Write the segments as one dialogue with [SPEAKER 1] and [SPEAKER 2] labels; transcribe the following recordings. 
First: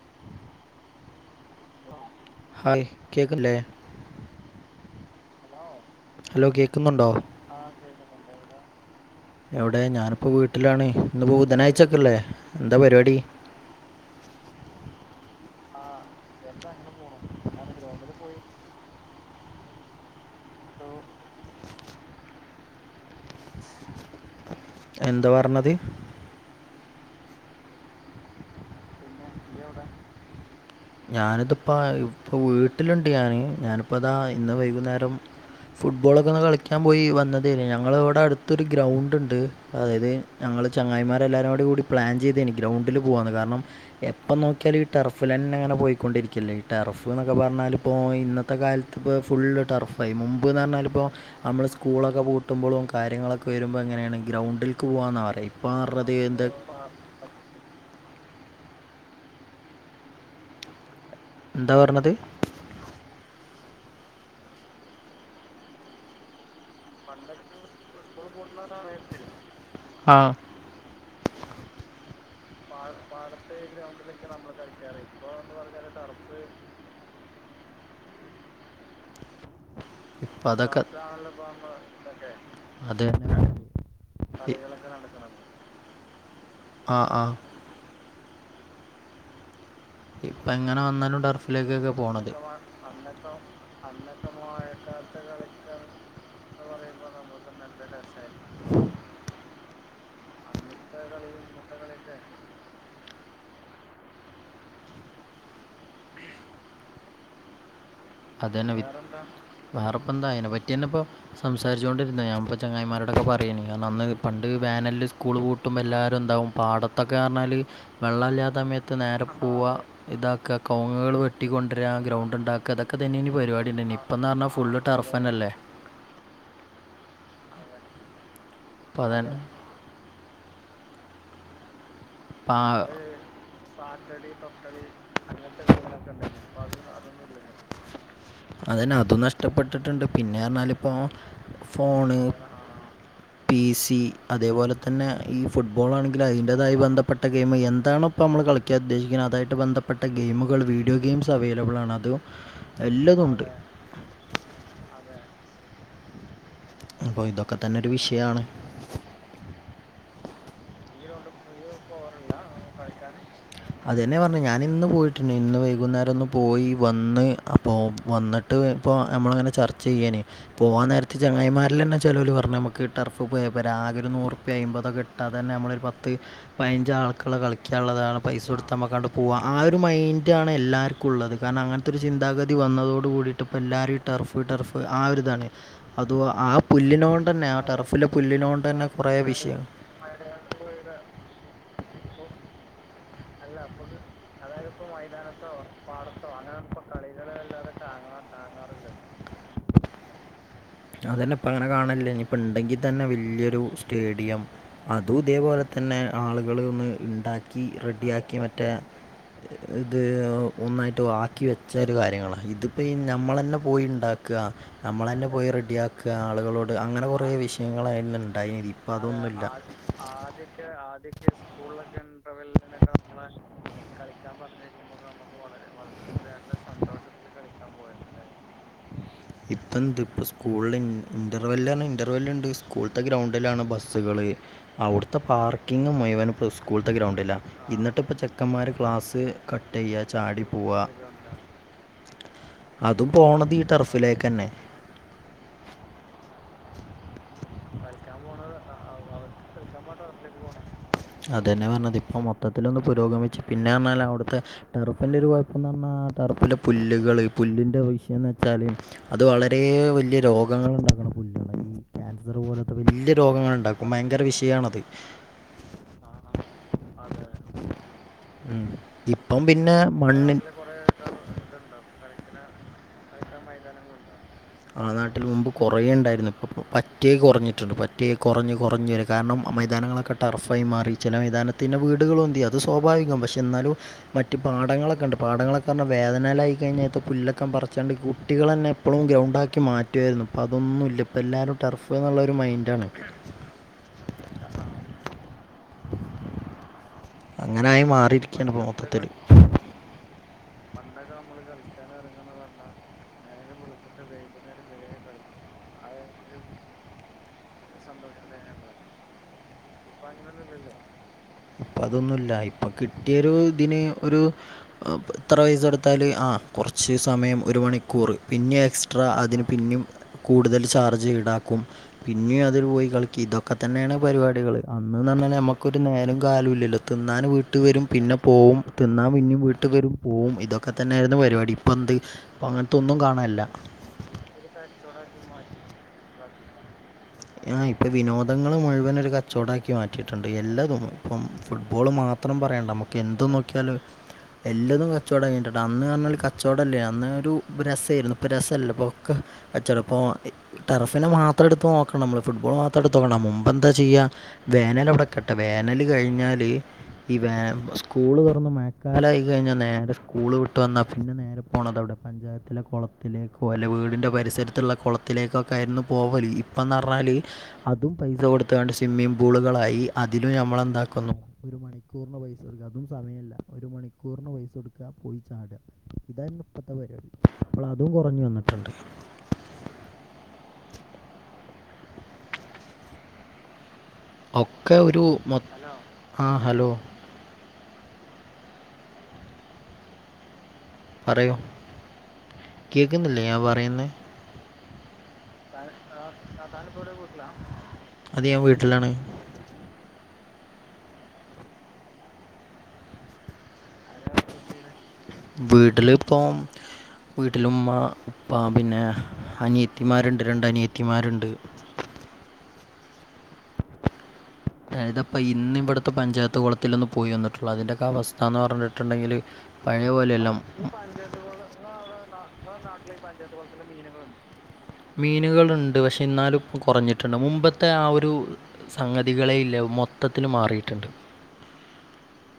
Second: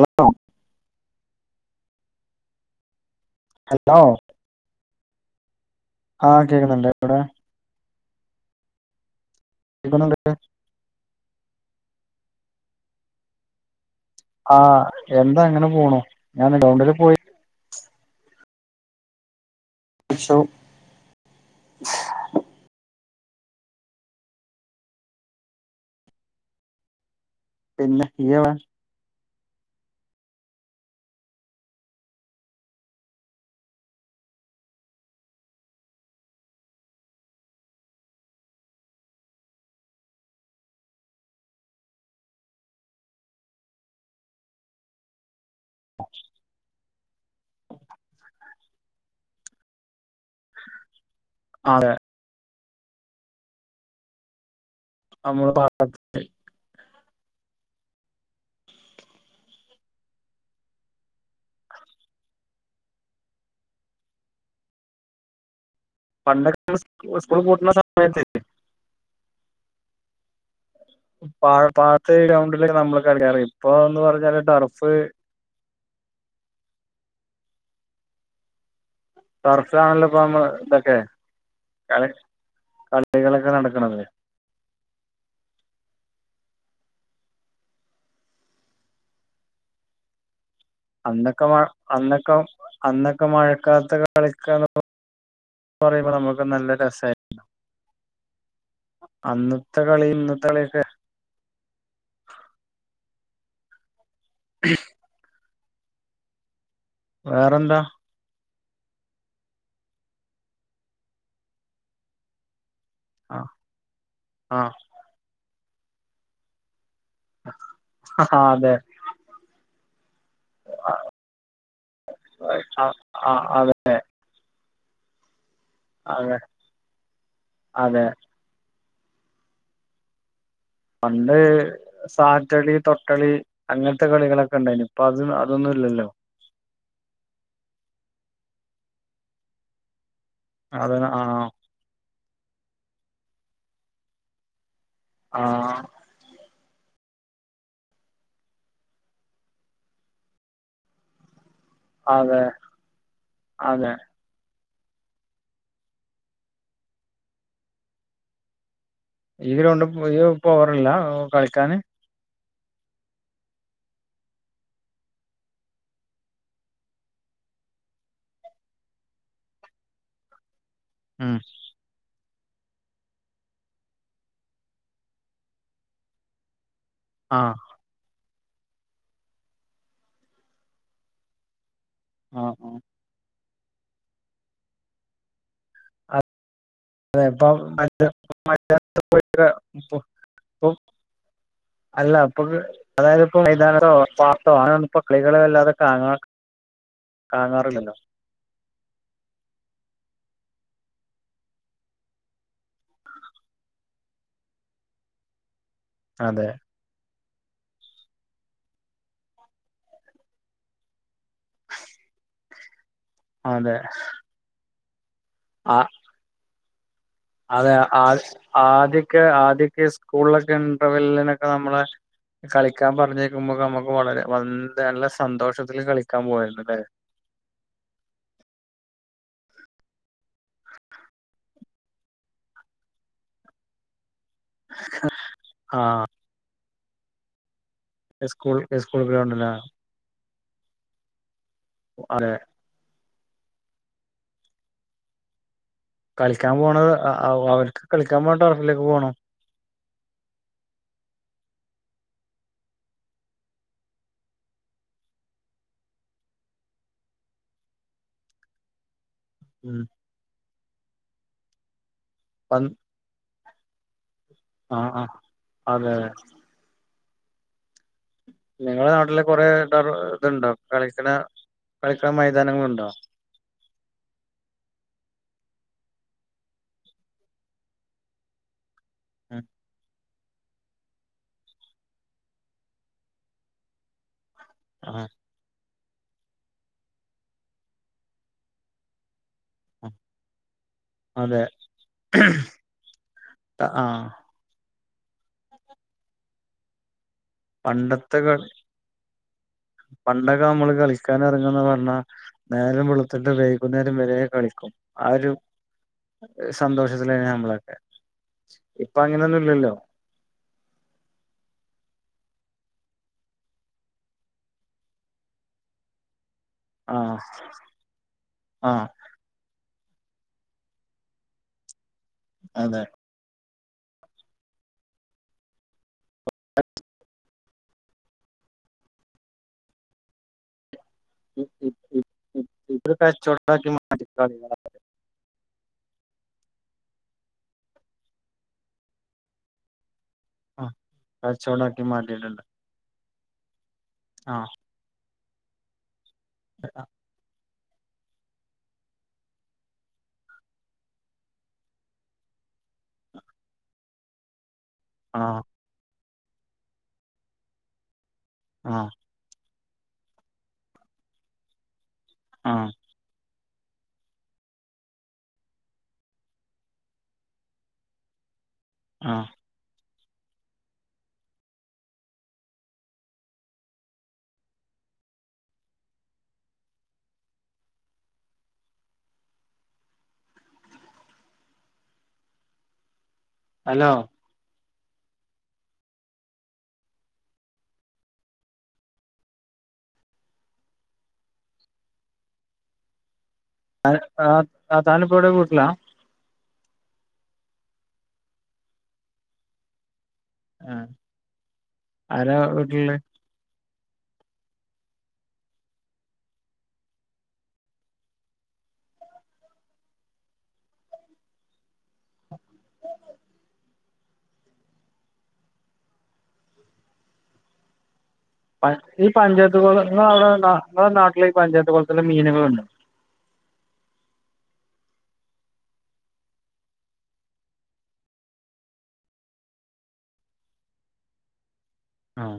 [SPEAKER 1] ഓ ഓ
[SPEAKER 2] ഹായ് കേൾക്കല്ലേ
[SPEAKER 1] കേക്കാവോ ആ
[SPEAKER 2] ഹലോ
[SPEAKER 1] കേൾക്കുന്നുണ്ട്
[SPEAKER 2] കേൾക്കുന്നുണ്ടോ
[SPEAKER 1] അവിടെ
[SPEAKER 2] എവിടെ
[SPEAKER 1] കേക്കുന്നുണ്ട്
[SPEAKER 2] ഞാനിപ്പോൾ വീട്ടിലാണ് ഇന്ന് ബുധനാഴ്ച ഒക്കെയല്ലേ എന്താ പരിപാടി
[SPEAKER 1] ആഹ് എന്താ അങ്ങനെ പോണു ഞാൻ ഗൗണ്ടിൽ പോയി
[SPEAKER 2] ഞാൻ ഗൗണ്ടില് പോയി
[SPEAKER 1] [unintelligible]
[SPEAKER 2] എന്താ പറഞ്ഞത്
[SPEAKER 1] പിന്നെ നീയെവിടെ
[SPEAKER 2] ഞാനിതിപ്പ ഇപ്പ വീട്ടിലുണ്ട് ഞാൻ ഞാനിപ്പതാ ഇന്ന് വൈകുന്നേരം ഫുട്ബോളൊക്കെ ഒക്കെ കളിക്കാൻ പോയി വന്നതേല്ലേ ഞങ്ങളവിടെ അടുത്തൊരു ഗ്രൗണ്ട് ഉണ്ട്. അതായത് ഞങ്ങൾ ചങ്ങായിമാരെല്ലാവരോടും കൂടി പ്ലാൻ ചെയ്ത് ഇനി ഗ്രൗണ്ടിൽ പോകാണ് കാരണം എപ്പ നോക്കിയാൽ ഈ ടർഫിൽ തന്നെങ്ങനെ പോയിക്കൊണ്ടിരിക്കല്ലേ ഈ ടെർഫ് എന്നൊക്കെ പറഞ്ഞാൽ ഇപ്പോൾ ഇന്നത്തെ കാലത്ത് ഇപ്പോൾ ഫുൾ ടർഫായി മുമ്പ് മുമ്പെന്ന് പറഞ്ഞാൽ ഇപ്പോൾ നമ്മൾ
[SPEAKER 1] അതെ
[SPEAKER 2] സ്കൂളൊക്കെ പൂട്ടുമ്പോഴും കാര്യങ്ങളൊക്കെ വരുമ്പോൾ എങ്ങനെയാണ് ഗ്രൗണ്ടിൽ പോവാന്ന് പറയ്
[SPEAKER 1] നമ്മള്
[SPEAKER 2] ഇപ്പം
[SPEAKER 1] പാടത്ത്
[SPEAKER 2] [inaudible] എന്ത് എന്താ പറഞ്ഞത്
[SPEAKER 1] പണ്ട് ഒക്കെ സ്കൂൾ പൂട്ടുന്ന സമയത്ത്
[SPEAKER 2] സ്കൂൾ പൂട്ടണ സമയത്ത് ആഹ്
[SPEAKER 1] പാടത്ത് ഗ്രൗണ്ടിലേക്കെ നമ്മൾ കളക്കാറ് ഇപ്പൊ എന്ന് പറഞ്ഞാല് ടർഫ് ടർഫിലാണല്ലോ ഇപ്പ നമ്മൾ
[SPEAKER 2] ഇപ്പം അതൊക്കെ
[SPEAKER 1] ഇതൊക്കെ കളികളൊക്കെ നടക്കുന്നത്
[SPEAKER 2] കളികളൊക്കെ നടക്കുന്നത് ആഹ് ആഹ് ഇപ്പൊ എങ്ങനെ വ
[SPEAKER 1] അന്നൊക്കെ മഴ അന്നൊക്കെ അന്നൊക്കെ മഴക്കാലത്ത് കളിക്കാ പറയുമ്പോൾ നമുക്ക് നല്ല രസമായിരുന്നു അന്നത്തെ കളി ഇന്നത്തെ കളിയൊക്കെ [inaudible] വേറെന്താ
[SPEAKER 2] അതന്നെ വി വേറെപ്പന്താഅതിനെ പറ്റിന്നെ ഇപ്പം സംസാരിച്ചുണ്ടിരുന്ന ഞാന്പ്പം ചങ്ങായിമാരോ. ഇടൊക്കെ
[SPEAKER 1] ആഹ്
[SPEAKER 2] പറയേനി കാരണം അന്ന് പണ്ട് വേനലിൽ സ്കൂൾ പൂട്ടുമ്പോൾ എല്ലാവരും എന്താവും പാടത്തൊക്കെ പറഞ്ഞാല്.
[SPEAKER 1] ആഹ്
[SPEAKER 2] വെള്ളല്ലാത്ത
[SPEAKER 1] അതെ
[SPEAKER 2] സമയത്ത് നേരെ പോവ. ഇതാക്ക കവുങ്ങുകൾ വെട്ടി കൊണ്ടരാ ഗ്രൗണ്ട് ഉണ്ടാക്കുക.
[SPEAKER 1] ആ
[SPEAKER 2] അതൊക്കെ ഇനി ഇനി
[SPEAKER 1] ആ
[SPEAKER 2] പരിപാടി
[SPEAKER 1] അതെ
[SPEAKER 2] ഉണ്ടേനി ഇപ്പ എന്ന് പറഞ്ഞാ ഫുള്ള് ടർഫനല്ലേ.
[SPEAKER 1] അതെ അതെ
[SPEAKER 2] ഇപ്പ അതന്നെ
[SPEAKER 1] പണ്ട്
[SPEAKER 2] പാ
[SPEAKER 1] സാറ്റളി തൊട്ടളി. അങ്ങനത്തെ കളികളൊക്കെ ഉണ്ടായിനി ഇപ്പ അതും അതൊന്നു ഇല്ലല്ലോ.
[SPEAKER 2] അതന്നെ അതും നഷ്ടപ്പെട്ടിട്ടുണ്ട് പിന്നെ
[SPEAKER 1] അത
[SPEAKER 2] പറഞ്ഞാലിപ്പോ.
[SPEAKER 1] ആ
[SPEAKER 2] ഫോണ് പി സി അതേപോലെ തന്നെ ഈ
[SPEAKER 1] ആ
[SPEAKER 2] ഫുട്ബോൾ ആണെ അതിന്റതായി ബന്ധപ്പെട്ട ഗെയിം എന്തണ ഇപ്പൊ നമ്മൾ കളിക്കാൻ ഉദ്ദേശിക്കുന്നത് അതായിട്ട് ബന്ധപ്പെട്ട ഗെയ്മുകൾ വീഡിയോ ഗെയിംസ്. അവൈലബിൾ ആണ്.
[SPEAKER 1] അതെ അതെ
[SPEAKER 2] അപ്പൊ ഇതൊക്കെ തന്നെ ഒരു വിഷയാണ്.
[SPEAKER 1] ഈ ഗ്രൗണ്ട് [unintelligible] പോവറില്ല കളിക്കാന്.
[SPEAKER 2] അതെന്നെ പറഞ്ഞ ഞാൻ ഇന്ന് പോയിട്ടുണ്ട് ഇന്ന് വൈകുന്നേരം ഒന്ന് പോയി വന്ന് അപ്പോ വന്നിട്ട്. ട്ട് ഇപ്പേ നമ്മളങ്ങനെ ചർച്ച ചെയ്യേനി പോവാൻ നേരത്തെ
[SPEAKER 1] ഉം
[SPEAKER 2] ചങ്ങായിമാരില തന്നെ ചെലോൽ പറഞ്ഞു നമുക്ക് ടർഫ് പോയപ്പം ആകെ നൂറുപ്പി അയ്മ്പതൊക്കെ ഇട്ടാതന്നെ നമ്മളൊരു പത്ത് പതിനഞ്ച് ആൾക്ക ള്ള
[SPEAKER 1] ആ
[SPEAKER 2] കളിക്കും. ഉള്ളതാണ് പൈസ കൊടുത്ത് നമ്മകാണ്ട് പോക ആ ഒരു മൈൻഡ് ആണ് എല്ലാവർക്കും ഉള്ളത് കാരണം അങ്ങനത്തെ. ത്തൊരു
[SPEAKER 1] ആ
[SPEAKER 2] ചിന്താഗതി
[SPEAKER 1] ആ.
[SPEAKER 2] വന്നതോടു കൂടിട്ട് ഇപ്പ എല്ലാവരും ടർഫ് ടർഫ് ആ ഒരുതാണ്. അത് ആ
[SPEAKER 1] അതെ
[SPEAKER 2] പുല്ലിനോണ്ട്
[SPEAKER 1] ഇപ്പൊ
[SPEAKER 2] തന്നെ ആ ടെർഫിലെ
[SPEAKER 1] മറ്റേ
[SPEAKER 2] പുല്ലിനോണ്ട് തന്നെ കൊറ വിഷയം.
[SPEAKER 1] അപ്പൊ അല്ല അപ്പൊക്ക് അതായത് ഇപ്പോ
[SPEAKER 2] അല്ല
[SPEAKER 1] മൈതാനത്തോ
[SPEAKER 2] അപ്പത്
[SPEAKER 1] പാർത്തോ
[SPEAKER 2] അതായത്
[SPEAKER 1] അങ്ങനൊന്നും ഇപ്പൊ കളികള്
[SPEAKER 2] മൈതാനത്തോ
[SPEAKER 1] വല്ലാതെ കാണാ
[SPEAKER 2] പാടത്തോ അങ്ങനപ്പ കളീല.
[SPEAKER 1] കാണാറില്ലല്ലോ.
[SPEAKER 2] അതന്നെ ഇപ്പ അങ്ങനെ കാണില്ല ഇനിയിപ്പ ഉണ്ടെങ്കിൽ തന്നെ വലിയൊരു സ്റ്റേഡിയം അതും ഇതേപോലെ. തന്നെ
[SPEAKER 1] അതെ
[SPEAKER 2] ആളുകള് ഒന്ന് ഉണ്ടാക്കി. യാക്കി റെഡിയാക്കി മറ്റേ ഇത് ഒന്നായിട്ട് വാ ബാക്കി വെച്ച ഒരു കാര്യങ്ങളാ ഇതിപ്പോ ഈ നമ്മൾ തന്നെ
[SPEAKER 1] അതെ
[SPEAKER 2] പോയി ഉണ്ടാക്ക നമ്മൾ തന്നെ പോയി റെഡി
[SPEAKER 1] ആ
[SPEAKER 2] ആക്ക. ക്ക ആളുകളോട്. അങ്ങനെ കൊറ
[SPEAKER 1] അതെ ആ
[SPEAKER 2] വിഷയങ്ങളായിരുന്നു ഇണ്ടായിനി ഇപ്പ
[SPEAKER 1] ആദ്യൊക്കെ
[SPEAKER 2] അതൊന്നുല്ല.
[SPEAKER 1] ഇപ്പ നമ്മള. കളിക്കാൻ പറഞ്ഞേക്കുമ്പോക്ക നമുക്ക് വളരെ വ നല്ല സന്തോഷത്തില് കളിക്കാൻ പോയിണ്ട് അല്ലേ.
[SPEAKER 2] ഇതെന്ത് ഇപ്പ സ്കൂളില് ഇന്റർവെല്ലാണ് ഇന്റർവെല്ല് ഉണ്ട് സ്കൂളത്തെ ഗ്രൗണ്ടിലാണ് ബസ്സുകള്. അവിടുത്തെ പാർക്കിങ്ങും
[SPEAKER 1] ആഹ്
[SPEAKER 2] മുഴുവനും ഇപ്പോ സ്കൂളത്തെ ഗ്രൗണ്ട്ല എന്നിട്ട്. അപ്പം
[SPEAKER 1] സ്കൂൾ
[SPEAKER 2] ചെക്കന്മാർ
[SPEAKER 1] സ്കൂൾ
[SPEAKER 2] ഗ്ലാസ്സ്
[SPEAKER 1] ഗ്രൗണ്ടിലാ
[SPEAKER 2] കട്ട് ചെയ്യുക ചാടി പോവ
[SPEAKER 1] അതെ
[SPEAKER 2] അതും പോണത് ഈ ടർഫിലേക്കന്നെ.
[SPEAKER 1] കളിക്കാൻ പോണത് അവർക്ക് കളിക്കാൻ പോണ ടർഫിലേക്ക് പോണം.
[SPEAKER 2] [unintelligible] അതന്നെ പറഞ്ഞത് ഇപ്പ മൊത്തത്തിലൊന്ന് പുരോഗമിച്ച് പിന്നെ അമ്മേലവിടുത്തെ. ടർഫിന്റെ ഒരു കുഴപ്പം എന്ന് പറഞ്ഞാ ടർഫില് പുല്ലുകള് പുല്ലിന്റെ വിഷയം എന്ന് വെച്ചാല്. അത് വളരെ
[SPEAKER 1] ഉം
[SPEAKER 2] വലിയ രോഗങ്ങൾ ഉണ്ടാക്കണ പുല്ലുകള ഈ ക്യാൻസർ
[SPEAKER 1] പന്ത്
[SPEAKER 2] പോലത്തെ വലിയ രോഗങ്ങൾ ഉണ്ടാ ഭയങ്കര വിഷയാണത്.
[SPEAKER 1] ആഹ് ആഹ് അതെ.
[SPEAKER 2] ഉം.
[SPEAKER 1] നിങ്ങളെ നാട്ടില്
[SPEAKER 2] ഇപ്പം
[SPEAKER 1] കൊറെ
[SPEAKER 2] പിന്നെ
[SPEAKER 1] ടർ
[SPEAKER 2] മണ്ണിൻ
[SPEAKER 1] ഇതുണ്ടോ കളിക്കണ കളിക്കണ മൈതാനങ്ങളൊണ്ടോ.
[SPEAKER 2] ആ നാട്ടിൽ മുമ്പ് കൊറേ ഉണ്ടായിരുന്നു ഇപ്പൊ പറ്റേ കുറഞ്ഞിട്ടുണ്ട്. പ റ്റെ കുറഞ്ഞു കുറഞ്ഞു വരും കാരണം
[SPEAKER 1] ഉം
[SPEAKER 2] മൈതാനങ്ങളൊക്കെ. ടർഫായി മാറി ചില മൈതാനത്തിന്നെ വീടുകള് പൊന്തി അത് സ്വാഭാവികം പക്ഷെ എന്നാലും മറ്റ് പാടങ്ങളൊക്കെ
[SPEAKER 1] ആഹ്
[SPEAKER 2] ണ്ട് പാടങ്ങളൊക്ക് കാരണം വേദനലായി കഴിഞ്ഞാ കത്ത് പുല്ലൊക്കെ പറിച്ചാണ്ട് കുട്ടികള് തന്നെ എപ്പളും ഗ്രൗണ്ട് ഉണ്ടാക്കി
[SPEAKER 1] ആഹ്
[SPEAKER 2] മാറ്റുവായിരുന്നു ഇപ്പ അതൊന്നും ഇല്ല ഇപ്പ
[SPEAKER 1] അതെ
[SPEAKER 2] എല്ലാവരും ടർഫ് എന്നുള്ള ഒരു മൈൻഡാണ്
[SPEAKER 1] ത ആഹ്
[SPEAKER 2] അങ്ങനായി
[SPEAKER 1] പണ്ടത്തെ കളി
[SPEAKER 2] മാറിയിരിക്കുകയാണ് ഇപ്പൊ മൊത്തത്തില്
[SPEAKER 1] പണ്ടൊക്കെ നമ്മള് കളിക്കാൻ എറങ്ങന്ന് പറഞ്ഞാ നേരം വെള്ത്തിട്ട് വൈകുന്നേരം വരേ കളിക്കും ആ ഒരു സന്തോഷത്തിലാ നമ്മളൊക്കെ ഇപ്പൊ അങ്ങനെയൊന്നുംല്ലല്ലോ
[SPEAKER 2] ഇപ്പൊ അതൊന്നുംല്ല ഇപ്പൊ കിട്ടിയ ഒരു ഇതിന് ഒരു ഇത്ര പൈസ കൊടുത്താല് ആ കൊറച്ച്
[SPEAKER 1] ആഹ്
[SPEAKER 2] സമയം ഒരു മണിക്കൂറ് പിന്നെ
[SPEAKER 1] ആഹ്
[SPEAKER 2] എക്സ്ട്രാ അതിന് പിന്നും കൂടുതൽ ചാർജ് ഈടാക്കും പിന്നെയും അതിൽ
[SPEAKER 1] അതെ
[SPEAKER 2] പോയി കളിക്കി ഇതൊക് ക്കെത്തന്നെയാണ് പരിപാടികള് അന്ന് ന്ന് പറഞ്ഞാൽ നമുക്കൊരു നേരം കാലൊല്ലല്ലോ തിന്നാൻ വീട്ട് വരും പിന്നെ പോവും തിന്നാൻ പിന്നേം വീട്ടിൽ വരും പോവും ഇതൊക്കെ തന്നെയായിരുന്നു
[SPEAKER 1] ഇ
[SPEAKER 2] പരിപാടി
[SPEAKER 1] ഇ
[SPEAKER 2] ഇപ്പ എന്ത് ഇപ്പ അങ്ങനത്തൊന്നും കാണാന്ല്ല
[SPEAKER 1] [unintelligible] കളിക്കള
[SPEAKER 2] ആഹ് ഇപ്പൊ വിനോദങ്ങള് മുഴുവൻ ഒരു കച്ചോടാക്കി മാറ്റി റ്റിയിട്ടുണ്ട്
[SPEAKER 1] ആഹ്
[SPEAKER 2] എല്ലാതും ഇപ്പം
[SPEAKER 1] കച്ചവടാക്കി
[SPEAKER 2] ഫുട്ബോള് മാത്രം
[SPEAKER 1] മാറ്റിയിട്ടുണ്ട്
[SPEAKER 2] പറയണ്ട നമുക്ക് എന്ത് നോക്കിയാലും
[SPEAKER 1] ആഹ്
[SPEAKER 2] എല്ലാതും കച്ചോടംആയിട്ടിണ്ട് അന്ന് പറഞ്ഞാൽ കച്ചോടഇല്ല അന്ന് ഒരു രസേയിരുന്നു ഇപ്പൊ രസല്ല ഇപ്പൊക്കെ കച്ചോട പ്പ ടർഫിനെ മാത്രം എടുത്ത് നോ ക്കണം നമ്മള് ഫുട്ബോൾ മാത്രം എടുത്ത് നോക്കണ്ട മുമ്പ് എന്താ ചെയ്യ വേനലവിടെ നിക്കട്ടെ
[SPEAKER 1] ആഹ്
[SPEAKER 2] വേന നല് കഴിഞ്ഞാല് ഈ വേ സ്കൂള് തൊറന്ന്
[SPEAKER 1] ആഹ്
[SPEAKER 2] മഴക്കാലായി കഴിഞ്ഞാ നേരെ സ്കൂള് വിട്ടു വന്നാൽ പിന്നെ നേരെ പോകണത് എവിടെ പഞ്ചായത്തിലെ
[SPEAKER 1] ആഹ്
[SPEAKER 2] കൊള ത്തിലേക്കൊ അല്ല വീടിൻ്റെ പരിസരത്തുള്ള കൊളത്തിലേക്കൊക്കെ ആരുന്നു പോവല് ഇപ് ഇപ്പന്ന് പറഞ്ഞാല് അതും പൈസ കൊടുത്താണ്ട് സ്വിമ്മിംഗ്
[SPEAKER 1] ആഹ്
[SPEAKER 2] പൂളുകളായി അതിലും നമ്മളെന്താക്കുന്നു ഒരു മണിക്കൂറിന് പൈസ കൊടുക്കാ അതും സമയല്ല് ഒരു മണിക്കൂറിന് പൈസ കൊടുക്കാ ക്കാപോയി ചാട ഇതായിരുന്നു ഇപ്പത്തെ പരിപാടി ഇപ്പള് അതും കൊറഞ്ഞ് വന്നിട്ട്ണ്ട്
[SPEAKER 1] ഹലോ
[SPEAKER 2] ഒക്കെ ഒരു മൊത്ത് ആ ഹലോ പറയൂ കേക്കുന്നില്ലേ ഞാൻ പറയുന്നേ
[SPEAKER 1] ആ ആ താനിപ്പ എവിടെ വീട്ടിലാ
[SPEAKER 2] അതെ ഞാൻ വീട്ടിലാണ്
[SPEAKER 1] ആരാ വീട്ടില്ള്ളെ
[SPEAKER 2] വീട്ടിലിപ്പം വീട്ടില് മ്മ പ്പ പിന്നെ അനിയത്തിമാര്ണ്ട് രണ്ട് അനിയത്തിമാര്ണ്ട് ഏതപ്പ ഇന്ന് ഇവിട്ത്തെ പഞ്ചായത്ത് കുളത്തിലൊന്ന് പോയി വന്നിട്ടുള്ളൂ അതിന്റൊക്കവസ്
[SPEAKER 1] പഞ് ഈ പഞ്ചായത്ത് കൊള ഇങ്ങളെ അവ്ടെ ന്താ നിങ്ങളെ നാട്ടില് ഈ പഞ്ചായത്ത് കൊളത്തില് മീനുകളുണ്ടാ
[SPEAKER 2] പഞ്ചായത്ത് കൊളത്തില് മീനുകള്ണ്ടാ മീനുകളുണ്ട് പക്ഷെ ഇന്നാലും കൊറഞ്ഞിട്ടുണ്ട് മുമ്പത്തെ ആ ഒരു സംഗതികളേ ഇല്ല മൊത്തത്തില് മാറിയിട്ട്ണ്ട്
[SPEAKER 1] ആഹ്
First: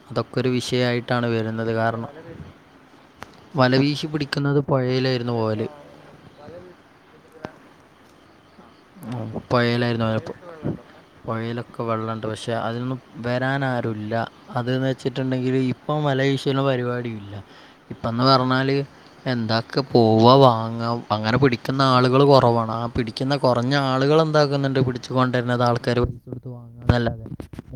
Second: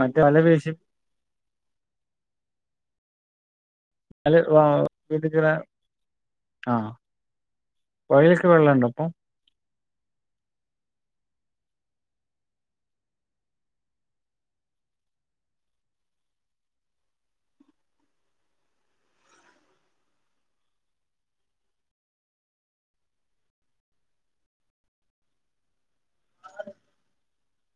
[SPEAKER 1] മറ്റേ
[SPEAKER 2] അതൊക്കെ
[SPEAKER 1] വല
[SPEAKER 2] ഒരു
[SPEAKER 1] വീശി
[SPEAKER 2] വിഷയായിട്ടാണ് വരുന്നത് കാരണം വലവീശി
[SPEAKER 1] വല
[SPEAKER 2] പിടിക്കുന്നത് പൊഴയിലായിരുന്നു
[SPEAKER 1] വീട്ടിക്കൂടെ
[SPEAKER 2] പോവല്
[SPEAKER 1] ആഹ് പൊഴയിലൊക്കെ വെള്ളണ്ടാ ഇപ്പം
[SPEAKER 2] പൊഴയിലായിരുന്നു അപ്പോ പൊഴയിലൊക്കെ വെള്ളണ്ട് പക്ഷെ അതിലൊന്നും വരാന് ആരൂല്ല അത് ന്ന് വെച്ചിട്ടുണ്ടെങ്കില് ഇപ്പൊ വല വീശ്ണ പരിപാടി ഇല്ല ഇപ്പന്ന് പറഞ്ഞാല് എന്താക്കാ പോവ വാങ്ങ അങ്ങനെ പിടിക്ക്ന്ന ആള്കള് കൊറവാണ് ആ പിടിക്ക്ന്ന കൊർഞ്ഞ ആള്കള് എന്താക്ക്ന്ന്ണ്ട് പിട്ച്ച് കൊണ്ടര്ന്നത് ആൾക്കാര് പൈസോട്ത് വാ ല്ലാതെ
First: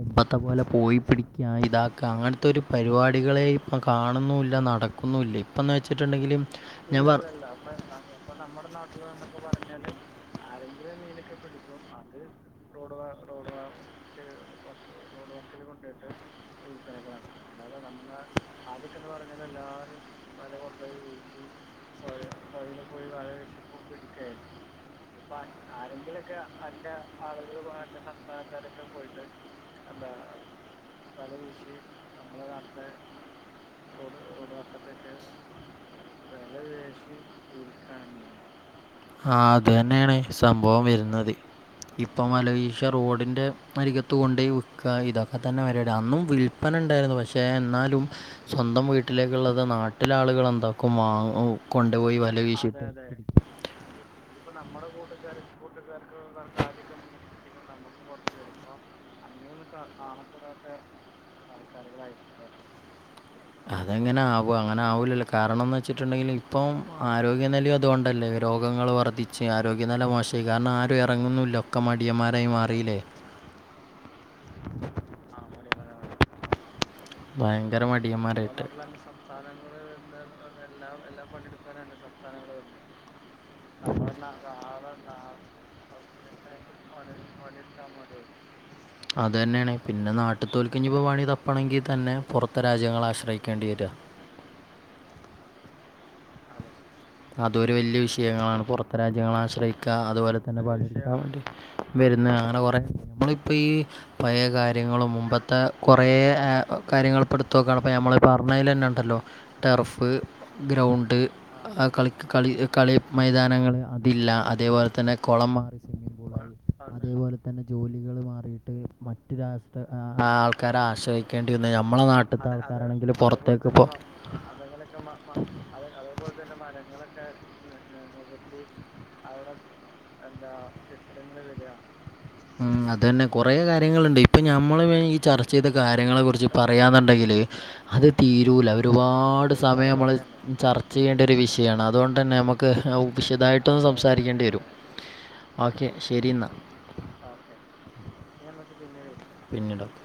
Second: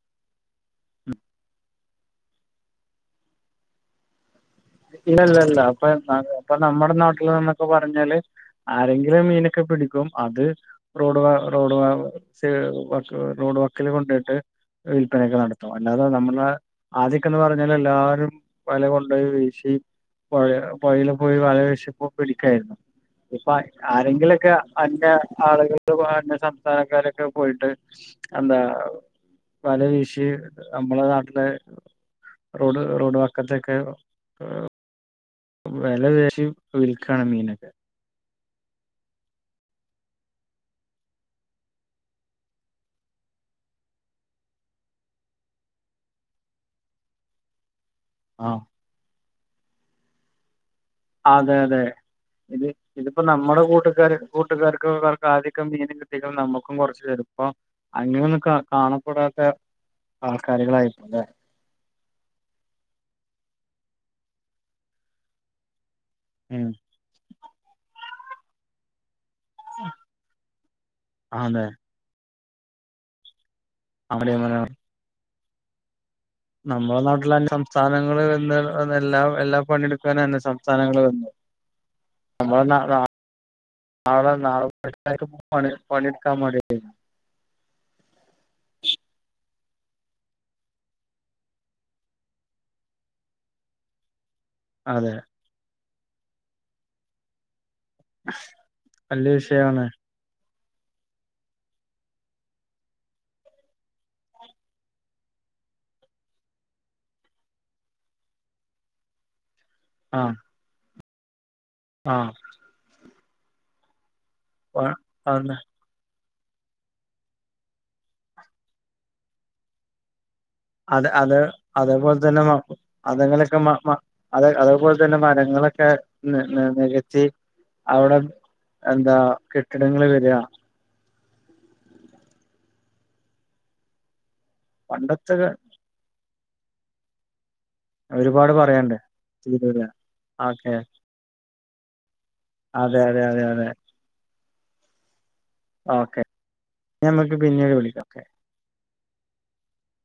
[SPEAKER 2] ഇപ്പത്തെ പോലെ പോയി പിട്ക്ക്യാ ഇതാക്കാ അങ്ങൻത്തൊരു പരിപാടികളെ പ്പ കാണുന്നൂല്
[SPEAKER 1] ഇല്ലല്ല ഇല്ല ഇപ്പ ഇപ്പന്നാ നമ്മടെ
[SPEAKER 2] ഞാൻ പറ
[SPEAKER 1] നാട്ടില് പൊ പർഞ്ഞാല് ആരെങ്കിലും മീനൊക്കെ പിടിക്കും അത് റോഡ് വ റോഡ് വാ ച്ച് റോഡ് വക്ക്ല് കൊണ്ടേയ്ട്ട് വിൽപനൊക്കെ നടത്തും അല്ലാതെ നമ്മടെ ആദ്യൊക്കെ എന്ന് പർഞ്ഞാല് എല്ലാരും വല
[SPEAKER 2] അദ്യൊക്കേന്ന്
[SPEAKER 1] കൊണ്ടോയി
[SPEAKER 2] പർഞ്ഞാല്
[SPEAKER 1] വീശി
[SPEAKER 2] എല്ലാരും
[SPEAKER 1] പൊഴ പൊഴേല് പോയി വല വിശിപ്പൊ പിടിക്കേര്ന്നു ഇപ്പം ആരെങ്കിലൊക്കെ അന്ന്യ ആള്കൾക്ക് പോ അന്യ സംസ്ഥാനക്കാരൊക്കെ പോയിട്ട് എന്താ വല വീഷി നമ്മളെ നാട്ടിലെ റോഡ് റോഡ് വക്കത്തൊക്കെ വെല പേശി വിൽക്കാണ് മീനൊക്കെ
[SPEAKER 2] ആഹ് അതന്നേണ് സംഭവം വെര്ന്നത് ഇപ്പൊ വലവീഷ റോഡിന്റെ അരികത്ത് കൊണ്ടോയി വിക്കാ ഇതൊക്കെ തന്നെ പരിപാടി അന്നും വിൽ പ്പനണ്ടാര്ന്നു പക്ഷേ എന്നാലും
[SPEAKER 1] ആഹ്
[SPEAKER 2] സ്വന്തം വീട്ടിലേക്ക്ള്ളത് നാട്ടിലെ ആള്കളെന്താ
[SPEAKER 1] അതെ അതെ ഇത് ഇത്പ്പോ നമ്മടെ കൂട്ടുകാര് കൂട്ടുകാർക്ക് ആദ്യക്കെ മീന് ട്ടീക്ക്ണേ നമ്മക്കും കൊർച്ച് തെരും ഇപ്പൊ അങ്ങനൊന്നും കാ കാണപ്പെടാത്തെ ആൾക്കാര്കളായിപ്പൊ ലെ
[SPEAKER 2] അതെങ്ങനെ ആവോ അങ്ങനെ ആവൂലല്ലോ കാരണംന്ന് വെച്ച്ട്ട്ണ്ടെങ്കില്
[SPEAKER 1] ഉം
[SPEAKER 2] ഇപ്പം ആരോഗ്യ നെലീം അതോണ്ടല്ലേ രോഗങ്ങള് വർദ്ധി ച്ച് ആരോഗ്യനെല മോശായി കാര്ണം ആരും എറങ്ങുന്നൂല്ല
[SPEAKER 1] അതെ
[SPEAKER 2] ഒക്കെ മടിയന്മാരായി മാറീല്ലേ
[SPEAKER 1] അവിടെങ്ങനെ നമ്മളെ നാട്ടില് അന്യ
[SPEAKER 2] ഭയങ്കര
[SPEAKER 1] സംസ്ഥാനങ്ങളീ വന്ന്
[SPEAKER 2] മടിയന്മാരായിട്ട്.
[SPEAKER 1] എല്ലാം എല്ലാ പണിട് ക്കാനേന്നെ സംസ്ഥാനങ്ങള് വന്ന് നമ്മളെ [unintelligible] എല്ലാര്ക്കും പണി പണി ഇട്ക്കാ മടിയായി
[SPEAKER 2] അതന്നേണ് പിന്നെ നാട്ട്ത്തോൽക്ക് ഇഞ്ഞ്പ്പം പണി തപ്പണെങ്കി തെന്നെ പൊർത്ത രാജ്യങ്ങളെ ആശ്രയിക്കേണ്ടി വെര
[SPEAKER 1] അതെ
[SPEAKER 2] അതൊരു വല്യ വിഷയങ്ങളാണ് പൊർത്തെ
[SPEAKER 1] വലിയ
[SPEAKER 2] രാജ്യങ്ങളെ
[SPEAKER 1] വിഷയമാണ്
[SPEAKER 2] ആശ്രയ്ക്കാ അതുപോലെ, [unintelligible] വെര്ന്നാ അങ്ങനെ കൊറേ നമ്മളിപ്പ ഈ പഴേ കാര്യങ്ങളും മുമ്പത്തെ കൊറേ കാര്യങ്ങള് ഇപ്പട്ത്തോക്കാണ്പ്പോ ഞമ്മള് പർഞ്ഞേലെന്നെ ഇണ്ടല്ലോ ടെറഫ്
[SPEAKER 1] ആഹ്
[SPEAKER 2] ഗ്രൗണ്ട് ആഹ് കളി കളി കളി മൈതാനങ്ങള് അതില്ല അതേപോലെ തന്നെ കൊളം
[SPEAKER 1] അതെ
[SPEAKER 2] സ്വിമ്മിംഗ് പൂള് അതേപോലെ തന്നെ ജോലികള് മാറീട്ട് മറ്റ് രാഷ്ട്ര ആൾ ക്കാരെ
[SPEAKER 1] അതെ അതെ
[SPEAKER 2] ആശ്രയിക്കേണ്ടി വെര്ന്നെ നമ്മളെ
[SPEAKER 1] അതേപോലെ
[SPEAKER 2] നാട്ട്ത്തെ ആൾക്കാരാണെങ്കില് പൊർത്തേക്ക് പ്പോ
[SPEAKER 1] അത് അത്പോലെ തന്നെ മരങ്ങളൊക്കെ നെ നെകത്തി അവ്ടെ എന്താ കെട്ടിടങ്ങള് വെരാ
[SPEAKER 2] ഉം അതെന്നെ കൊറേ കാര്യങ്ങള്ണ്ട് ഇപ്പൊ ഞമ്മള്
[SPEAKER 1] പണ്ടത്തെ
[SPEAKER 2] ചർച്ചെയ്ത കാര്യങ്ങളെ കുറിച്ച് പറയാന്ന്ണ്ടെങ്കില് അത്
[SPEAKER 1] ഒരുപാട്
[SPEAKER 2] തീരൂല
[SPEAKER 1] പറയാണ്ട്
[SPEAKER 2] ഒരുപാട്
[SPEAKER 1] തീരൂല
[SPEAKER 2] സമയം നമ്മള്
[SPEAKER 1] ഓക്കെ
[SPEAKER 2] ചർച്ച ചെയ്യേണ്ട ഒരു വിഷയാണ് അതോണ്ടെന്നെ നമ ക്ക്
[SPEAKER 1] അതെ അതെ അതെ അതെ
[SPEAKER 2] വിശദായിട്ടൊന്ന് സംസാരിക്കേണ്ടി വെരും ഓക്കെ ശെരി ന്നാ
[SPEAKER 1] ഇഞ്ഞമ്മക്ക് പിന്നീട് വിളിക്കാം ഓക്കെ
[SPEAKER 2] പിന്നീടാക്ക